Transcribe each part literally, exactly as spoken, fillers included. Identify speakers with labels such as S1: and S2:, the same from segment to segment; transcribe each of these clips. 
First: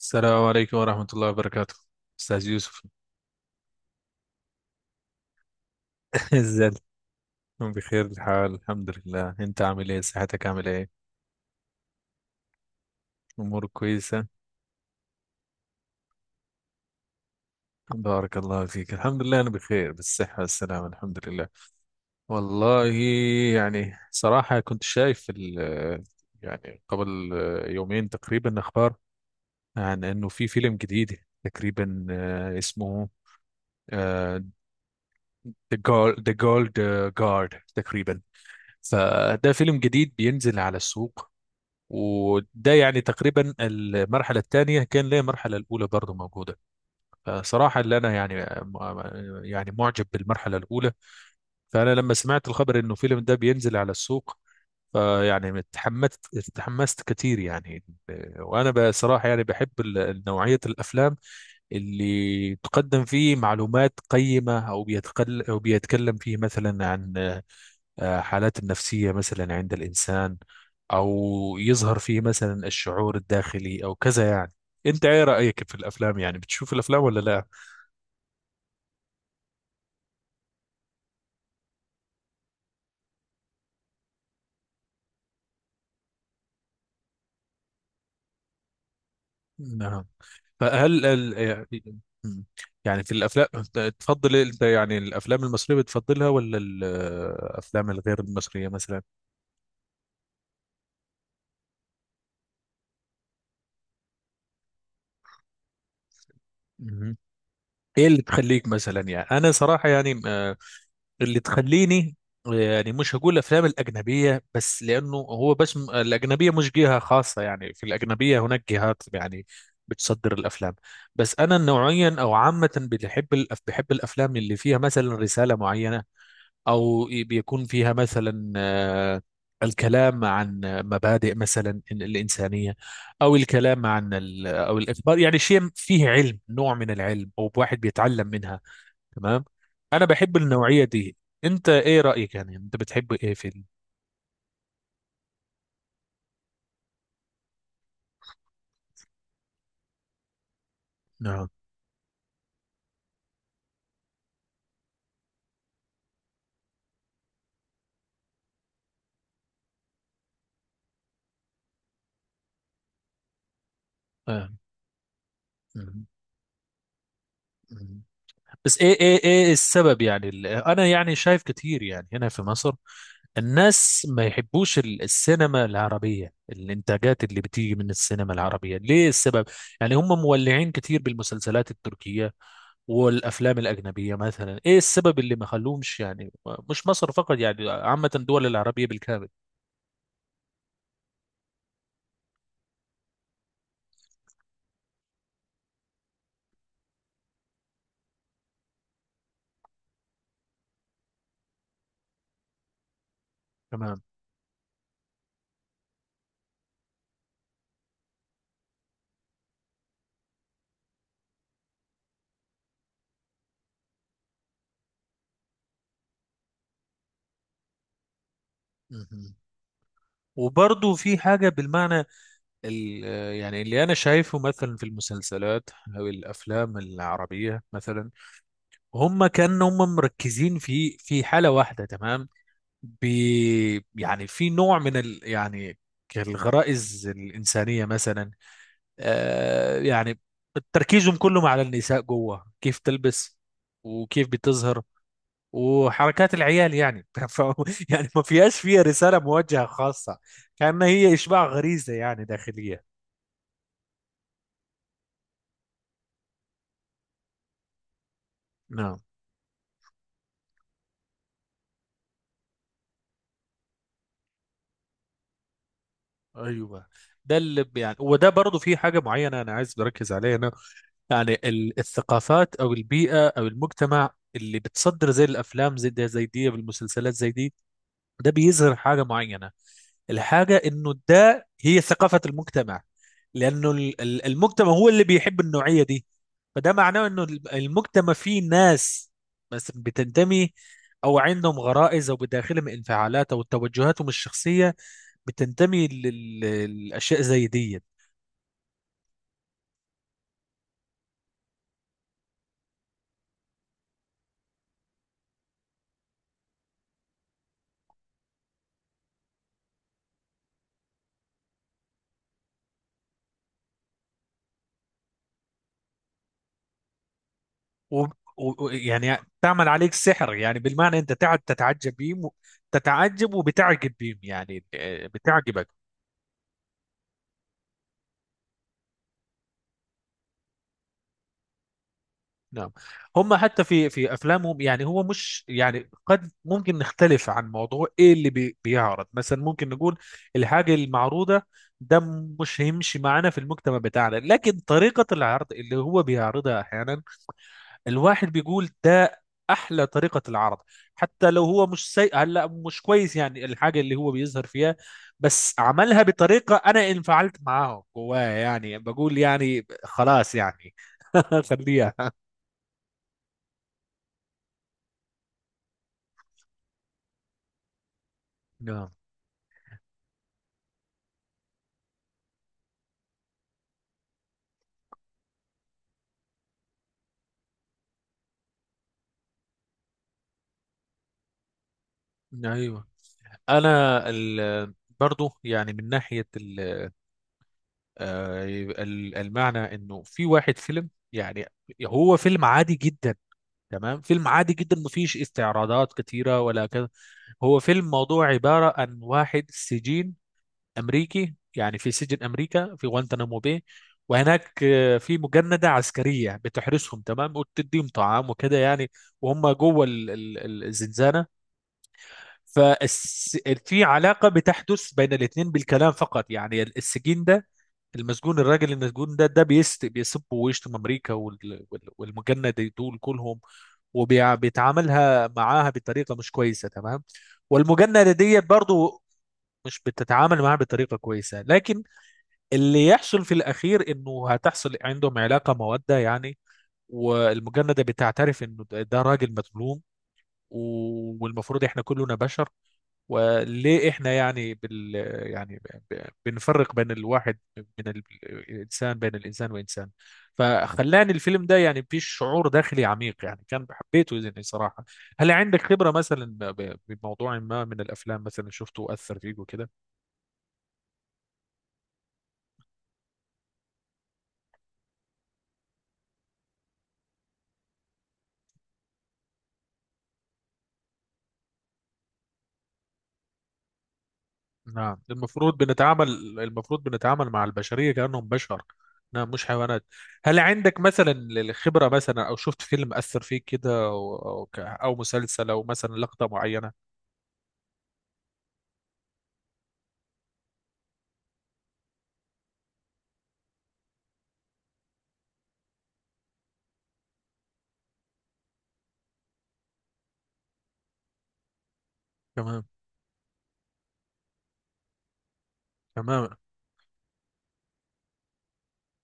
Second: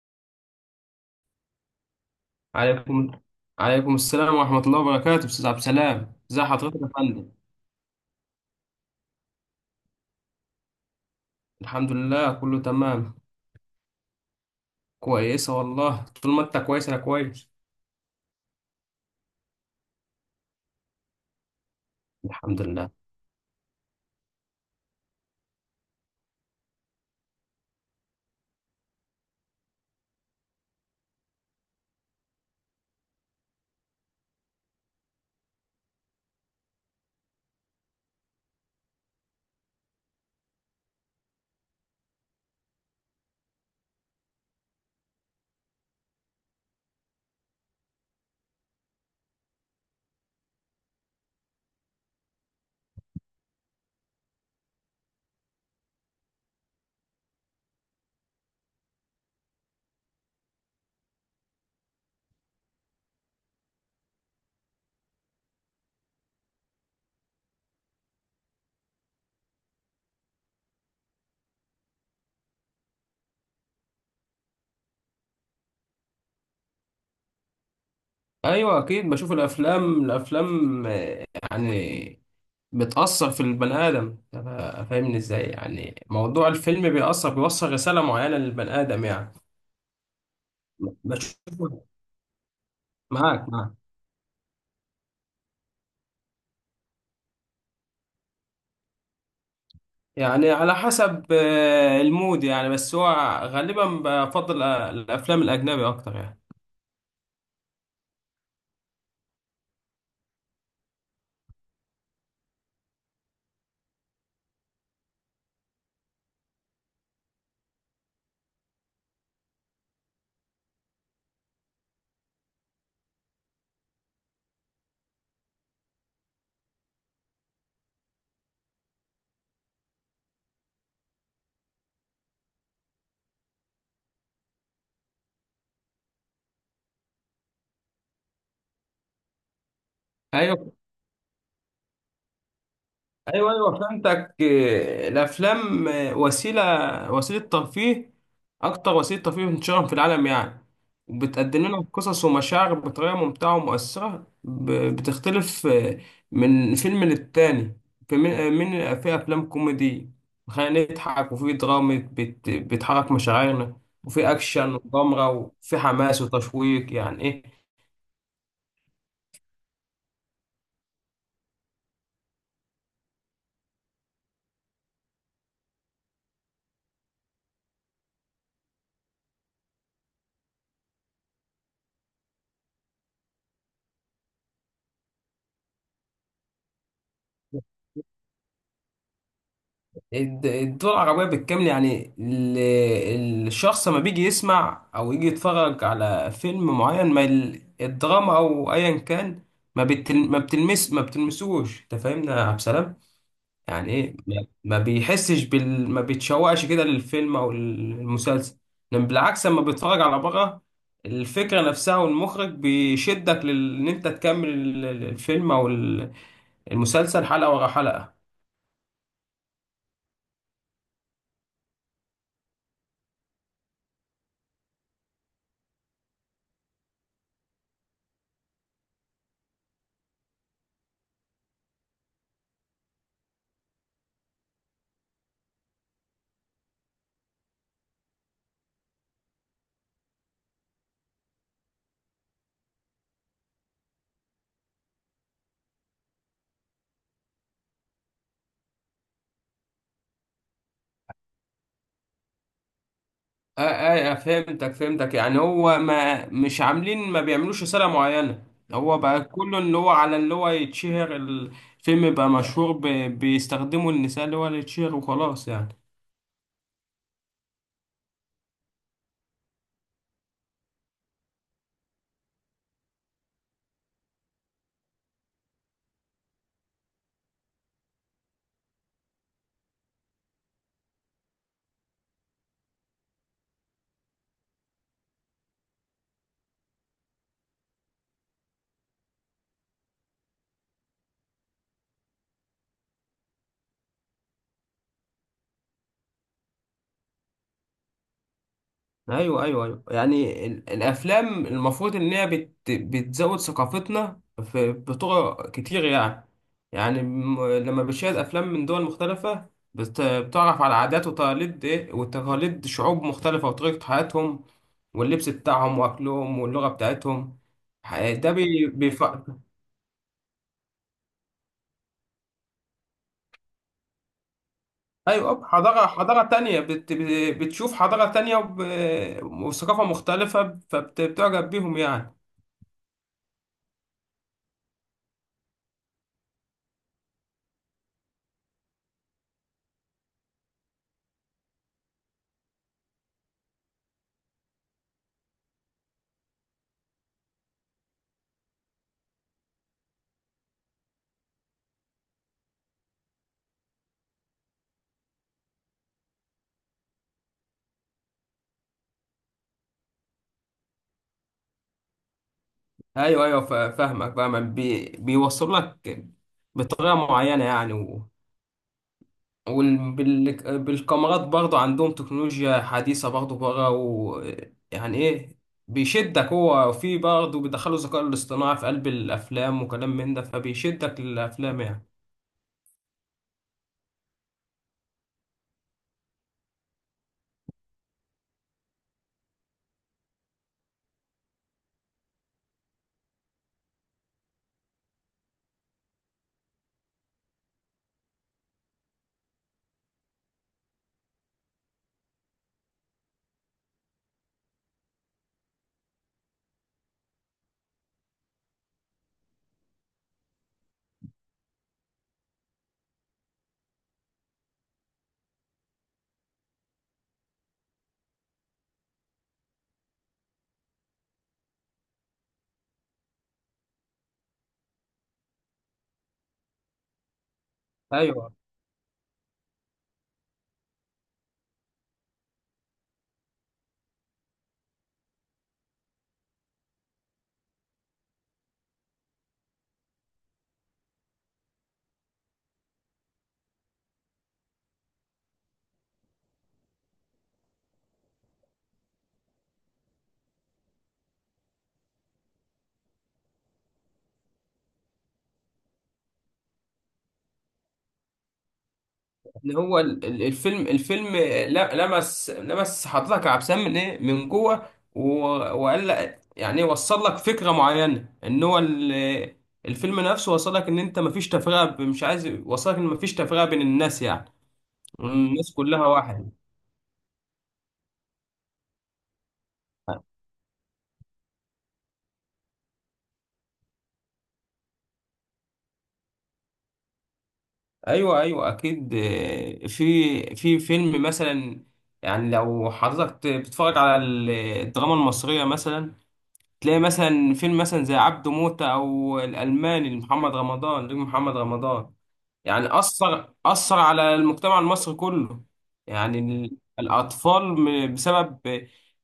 S1: السلام عليكم ورحمة الله وبركاته، أستاذ يوسف.
S2: عليكم عليكم السلام ورحمة الله وبركاته أستاذ عبد السلام، إزي
S1: ازاي؟
S2: حضرتك يا فندم؟
S1: بخير الحال، الحمد لله. أنت عامل إيه؟ صحتك عامل إيه؟
S2: الحمد لله كله تمام.
S1: أمورك كويسة؟
S2: كويسة والله، طول ما أنت كويس أنا كويس،
S1: بارك الله فيك، الحمد لله أنا بخير بالصحة والسلامة، الحمد لله.
S2: الحمد
S1: والله
S2: لله.
S1: يعني صراحة كنت شايف ال- يعني قبل يومين تقريبا أخبار عن إنه في فيلم جديد تقريبا، آه، اسمه آه، The Gold The Gold Guard تقريبا. فده فيلم جديد بينزل على السوق، وده يعني تقريبا المرحلة الثانية، كان ليه المرحلة الأولى برضه موجودة. فصراحة اللي أنا يعني يعني معجب بالمرحلة الأولى. فأنا لما سمعت الخبر إنه الفيلم ده بينزل على السوق، فيعني اتحمست اتحمست كتير يعني. وأنا بصراحة يعني بحب ال- نوعية الأفلام اللي تقدم فيه معلومات قيمة، أو بيتقل، أو بيتكلم فيه مثلا عن آه، حالات النفسية مثلا عند الإنسان، أو يظهر فيه مثلا الشعور الداخلي أو كذا يعني. أنت إيه رأيك في الأفلام؟ يعني بتشوف الأفلام ولا لا؟
S2: أيوة أكيد بشوف الأفلام. الأفلام آه، يعني بتأثر في البني آدم. طب فاهمني إزاي؟ يعني موضوع الفيلم بيأثر، بيوصل رسالة معينة للبني آدم يعني.
S1: نعم. فهل ال...
S2: بشوفه،
S1: يعني يعني في الأفلام،
S2: معاك معاك.
S1: تفضل أنت يعني الأفلام المصرية بتفضلها ولا الأفلام الغير المصرية مثلا؟
S2: يعني على حسب آه، المود يعني، بس هو غالبا بفضل آه، الأفلام الأجنبي أكتر يعني.
S1: مهم. إيه اللي تخليك مثلا؟ يعني أنا صراحة يعني آه، اللي تخليني يعني مش هقول افلام الاجنبيه بس، لانه هو بس م- الاجنبيه مش جهه خاصه، يعني في الاجنبيه هناك جهات يعني بتصدر الافلام. بس انا نوعيا او عامه بحب الأف- بحب الافلام اللي فيها مثلا رساله معينه، او ي- بيكون فيها مثلا آه، الكلام عن مبادئ مثلا ال- الانسانيه، او الكلام عن ال- او الاخبار، يعني شيء فيه علم، نوع من العلم، او واحد بيتعلم منها. تمام، انا بحب
S2: ايوه
S1: النوعيه دي. انت ايه رايك؟ يعني انت بتحب ايه في
S2: ايوه ايوه فهمتك إيه، الافلام إيه، وسيله وسيله ترفيه، اكتر وسيله ترفيه انتشارا في العالم يعني.
S1: النوع؟
S2: وبتقدم لنا قصص ومشاعر بطريقه ممتعه ومؤثره، ب- بتختلف إيه، من فيلم للتاني. في من آه، من- في افلام كوميدي خلينا نضحك، وفي دراما بت- بتحرك مشاعرنا، وفي
S1: آه.
S2: اكشن وغامره، وفي
S1: مم.
S2: حماس وتشويق يعني إيه.
S1: مم. بس ايه ايه ايه السبب؟ يعني ال- انا يعني شايف كتير يعني هنا في مصر الناس ما يحبوش ال- السينما العربيه، الانتاجات اللي بتيجي من السينما العربيه. ليه السبب؟ يعني هم مولعين كتير بالمسلسلات التركيه والافلام الاجنبيه مثلا. ايه السبب اللي ما خلوهمش يعني؟ مش مصر فقط، يعني عامه الدول العربيه بالكامل.
S2: الد- الدول العربية بالكامل، يعني ال- الشخص لما بيجي يسمع أو يجي يتفرج على فيلم معين، ما ال- الدراما أو أيا كان ما بتل ما بتلمس ما بتلمسوش، أنت فاهمنا يا عبد السلام؟ يعني
S1: تمام.
S2: إيه، ما ما بيحسش بال، ما بيتشوقش كده للفيلم أو المسلسل. لأن بالعكس، لما بيتفرج على بره، الفكرة نفسها والمخرج بيشدك لل- إن أنت تكمل ال- الفيلم أو ال- المسلسل حلقة ورا حلقة.
S1: مهم. وبرضه في حاجة بالمعنى ال- يعني اللي أنا شايفه مثلا في المسلسلات أو الأفلام العربية مثلا، هم كانوا هم مركزين في في حالة واحدة تمام. بي يعني في نوع من ال يعني الغرائز الإنسانية مثلا. آه يعني تركيزهم كلهم على النساء، جوه كيف تلبس وكيف بتظهر وحركات العيال يعني ف... يعني ما فيهاش، فيها رسالة موجهة خاصة، كأنها هي إشباع غريزة يعني داخلية.
S2: اه اه آه، فهمتك فهمتك، يعني هو ما مش عاملين، ما بيعملوش رسالة معينة.
S1: نعم.
S2: هو بقى كله اللي هو، على اللي هو يتشهر الفيلم، بقى مشهور، ب- بيستخدموا النساء اللي هو اللي يتشهر وخلاص يعني.
S1: أيوة. ده اللي ب- يعني، وده برضو في حاجة معينة أنا عايز بركز عليها أنا. يعني ال- الثقافات أو البيئة أو المجتمع اللي بتصدر زي الأفلام زي ده زي دي والمسلسلات زي دي، ده بيظهر حاجة معينة: الحاجة انه ده هي ثقافة المجتمع. لانه ال- ال- المجتمع هو اللي بيحب النوعية دي. فده معناه انه ال- المجتمع فيه ناس بس بتنتمي، او عندهم غرائز، او بداخلهم انفعالات، او توجهاتهم الشخصية بتنتمي لل- للاشياء زي دي.
S2: ايوه ايوه ايوه يعني ال- الافلام المفروض ان هي بت بتزود ثقافتنا في بطرق كتير يعني. يعني م- لما بتشاهد افلام من دول مختلفه، بت بتعرف على عادات وتقاليد، ايه، وتقاليد شعوب مختلفه وطريقه حياتهم واللبس بتاعهم واكلهم واللغه بتاعتهم. ح-
S1: و-
S2: ده
S1: و-
S2: بي
S1: و-
S2: بيف...
S1: يعني تعمل عليك سحر، يعني بالمعنى انت تقعد تتعجب بيهم و- تتعجب وبتعجب بيهم يعني، آه،
S2: ايوه،
S1: بتعجبك.
S2: حضاره حضاره تانية، بت بتشوف حضاره تانية وب- وثقافه مختلفه، فبتعجب بيهم يعني.
S1: نعم. هم حتى في في افلامهم يعني، هو مش يعني قد ممكن نختلف عن موضوع ايه اللي بي بيعرض مثلا، ممكن نقول الحاجه المعروضه ده مش هيمشي معانا في المجتمع بتاعنا، لكن طريقه العرض اللي هو بيعرضها احيانا الواحد بيقول ده احلى طريقه العرض. حتى لو هو مش سيء، هلا مش كويس يعني الحاجه اللي هو بيظهر فيها، بس عملها بطريقه انا انفعلت معاه جواه، يعني بقول يعني خلاص يعني خليها.
S2: ايوه ايوه ف- فاهمك فاهمك، بي بيوصل لك بطريقه معينه يعني. و...
S1: نعم.
S2: وبالكاميرات برضه عندهم تكنولوجيا حديثه برضه بره، و... يعني ايه، بيشدك. هو في برضه بيدخلوا الذكاء الاصطناعي في قلب الافلام وكلام من ده، فبيشدك للافلام يعني.
S1: ايوه. انا ال... برضو يعني من ناحيه ال... آه، ال- المعنى انه في واحد فيلم، يعني هو فيلم عادي جدا تمام، فيلم عادي جدا مفيش استعراضات كتيره ولا كذا. هو فيلم موضوع عباره عن واحد سجين امريكي يعني في سجن امريكا في غوانتنامو باي. وهناك آه، في مجندة عسكرية بتحرسهم تمام وتديهم طعام وكده يعني. وهم جوه ال- ال- الزنزانة. ففي علاقة بتحدث بين الاثنين بالكلام فقط. يعني السجين ده، المسجون، الراجل المسجون ده ده بيست بيسب ويشتم أمريكا وال- وال- والمجند دول كلهم، وبيتعاملها معاها بطريقة مش كويسة تمام. والمجندة
S2: ايوه.
S1: دي برضو مش بتتعامل معاها بطريقة كويسة، لكن اللي يحصل في الأخير إنه هتحصل عندهم علاقة مودة يعني. والمجندة بتعترف إنه ده ده راجل مظلوم، والمفروض إحنا كلنا بشر. وليه احنا يعني بال يعني ب- ب- بنفرق بين الواحد من ال- الانسان، بين الانسان وانسان. فخلاني الفيلم ده يعني فيه شعور داخلي عميق يعني، كان حبيته يعني صراحة. هل عندك خبرة مثلا ب- بموضوع ما من الافلام مثلا شفته اثر فيك
S2: ان
S1: وكده؟
S2: هو ال- ال- الفيلم الفيلم ل- لمس لمس حضرتك يا عبد السلام من ايه، من جوه، و- وقال لك يعني، وصل لك فكره معينه، ان هو ال- الفيلم نفسه وصل لك ان انت مفيش تفرقه، ب- مش عايز، وصل لك ان مفيش تفرقه بين الناس يعني،
S1: نعم،
S2: الناس
S1: المفروض
S2: كلها
S1: بنتعامل
S2: واحد.
S1: المفروض بنتعامل مع البشرية كأنهم بشر. نعم مش حيوانات. هل عندك مثلا الخبرة، مثلا او شفت فيلم اثر فيك كده، او او ك- أو مسلسل، او مثلا لقطة معينة؟
S2: ايوه ايوه اكيد. آه، في في فيلم مثلا، يعني لو حضرتك بتتفرج على الدراما المصريه مثلا، تلاقي مثلا فيلم مثلا زي عبده موتة او الالماني لمحمد رمضان، نجم محمد رمضان،
S1: تمام.
S2: يعني اثر اثر على المجتمع المصري كله. يعني
S1: تماما.
S2: ال- الاطفال، م- بسبب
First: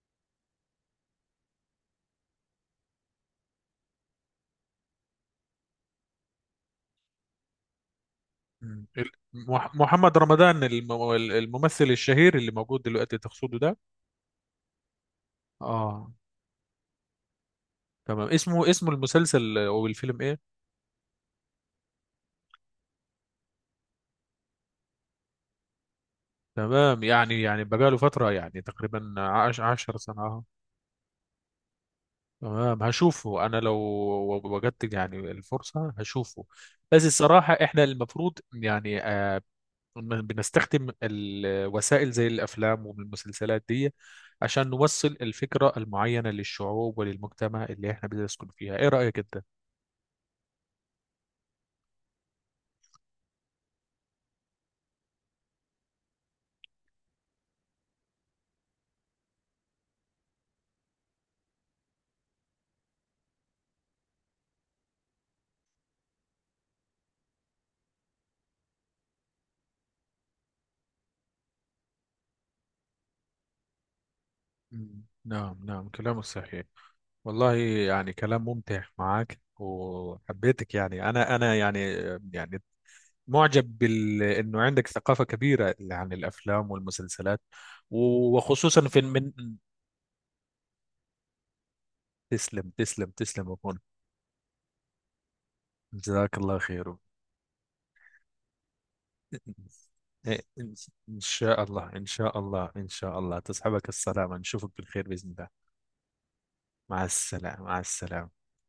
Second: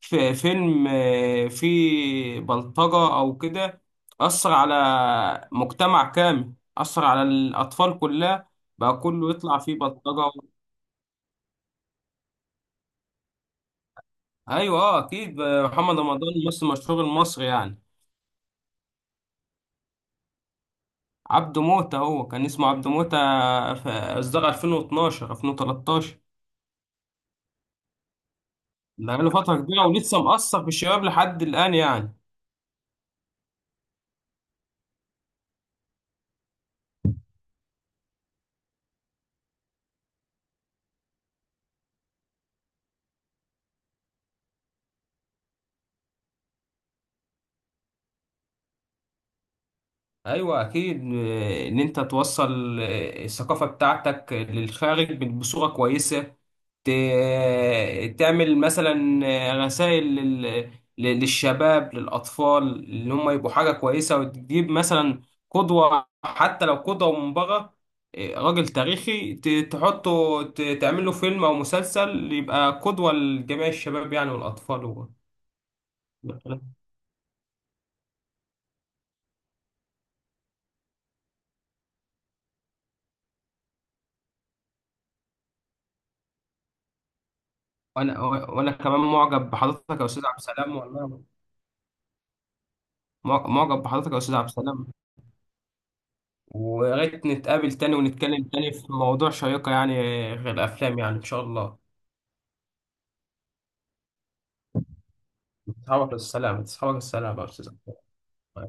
S2: ف- فيلم آه، فيه بلطجة او كده، اثر على مجتمع كامل، اثر على الاطفال كلها،
S1: مم.
S2: بقى
S1: ال-
S2: كله يطلع
S1: مح-
S2: فيه
S1: محمد
S2: بلطجة.
S1: رمضان الم- الممثل الشهير اللي موجود دلوقتي تقصده ده؟
S2: ايوه اه اكيد آه، محمد
S1: اه
S2: رمضان ممثل مشهور المصري يعني.
S1: تمام. اسمه، اسم المسلسل او الفيلم ايه؟
S2: عبده موتة، هو كان اسمه عبده موتة، في إصدار ألفين واتناشر ألفين وتلتاشر.
S1: تمام يعني، يعني بقاله فترة، يعني تقريبا
S2: بقاله فترة
S1: عش
S2: كبيرة
S1: عشر سنين.
S2: ولسه
S1: اه
S2: مأثر في الشباب لحد الآن يعني.
S1: تمام. هشوفه انا لو وجدت يعني الفرصة هشوفه. بس الصراحة احنا المفروض يعني آه، بنستخدم الوسائل زي الأفلام والمسلسلات دي عشان نوصل الفكرة المعينة للشعوب وللمجتمع اللي احنا بنسكن فيها. ايه رأيك انت؟
S2: ايوه اكيد. آه، ان انت توصل آه، الثقافه بتاعتك للخارج بصوره كويسه، ت- تعمل مثلا آه، رسائل لل- ل- للشباب للاطفال اللي هم يبقوا حاجه كويسه، وتجيب مثلا قدوه، حتى لو قدوه من بره، آه، راجل تاريخي، ت- تحطه، ت- تعمل له فيلم او مسلسل، يبقى قدوه لجميع الشباب يعني، والاطفال.
S1: مم.
S2: و-
S1: نعم نعم كلامه صحيح. والله يعني كلام ممتع معك وحبيتك يعني، انا انا يعني يعني معجب بال انه عندك ثقافة كبيرة عن الافلام والمسلسلات،
S2: وانا وانا
S1: وخصوصا في
S2: كمان
S1: من...
S2: معجب بحضرتك يا استاذ عبد السلام والله.
S1: تسلم تسلم
S2: مع-
S1: تسلم يا أخونا.
S2: معجب بحضرتك يا أستاذ عبد السلام،
S1: جزاك الله
S2: ويا
S1: خير.
S2: ريت نتقابل تاني ونتكلم تاني في موضوع شيقة يعني،
S1: إيه،
S2: غير
S1: إن
S2: الأفلام يعني،
S1: إن
S2: إن شاء
S1: شاء
S2: الله.
S1: الله إن شاء الله إن شاء الله، تصحبك السلامة، نشوفك بالخير بإذن الله.
S2: تصحابك السلام، تصحابك
S1: مع
S2: السلام يا
S1: السلامة
S2: أستاذ
S1: مع
S2: عبد
S1: السلامة.
S2: السلام.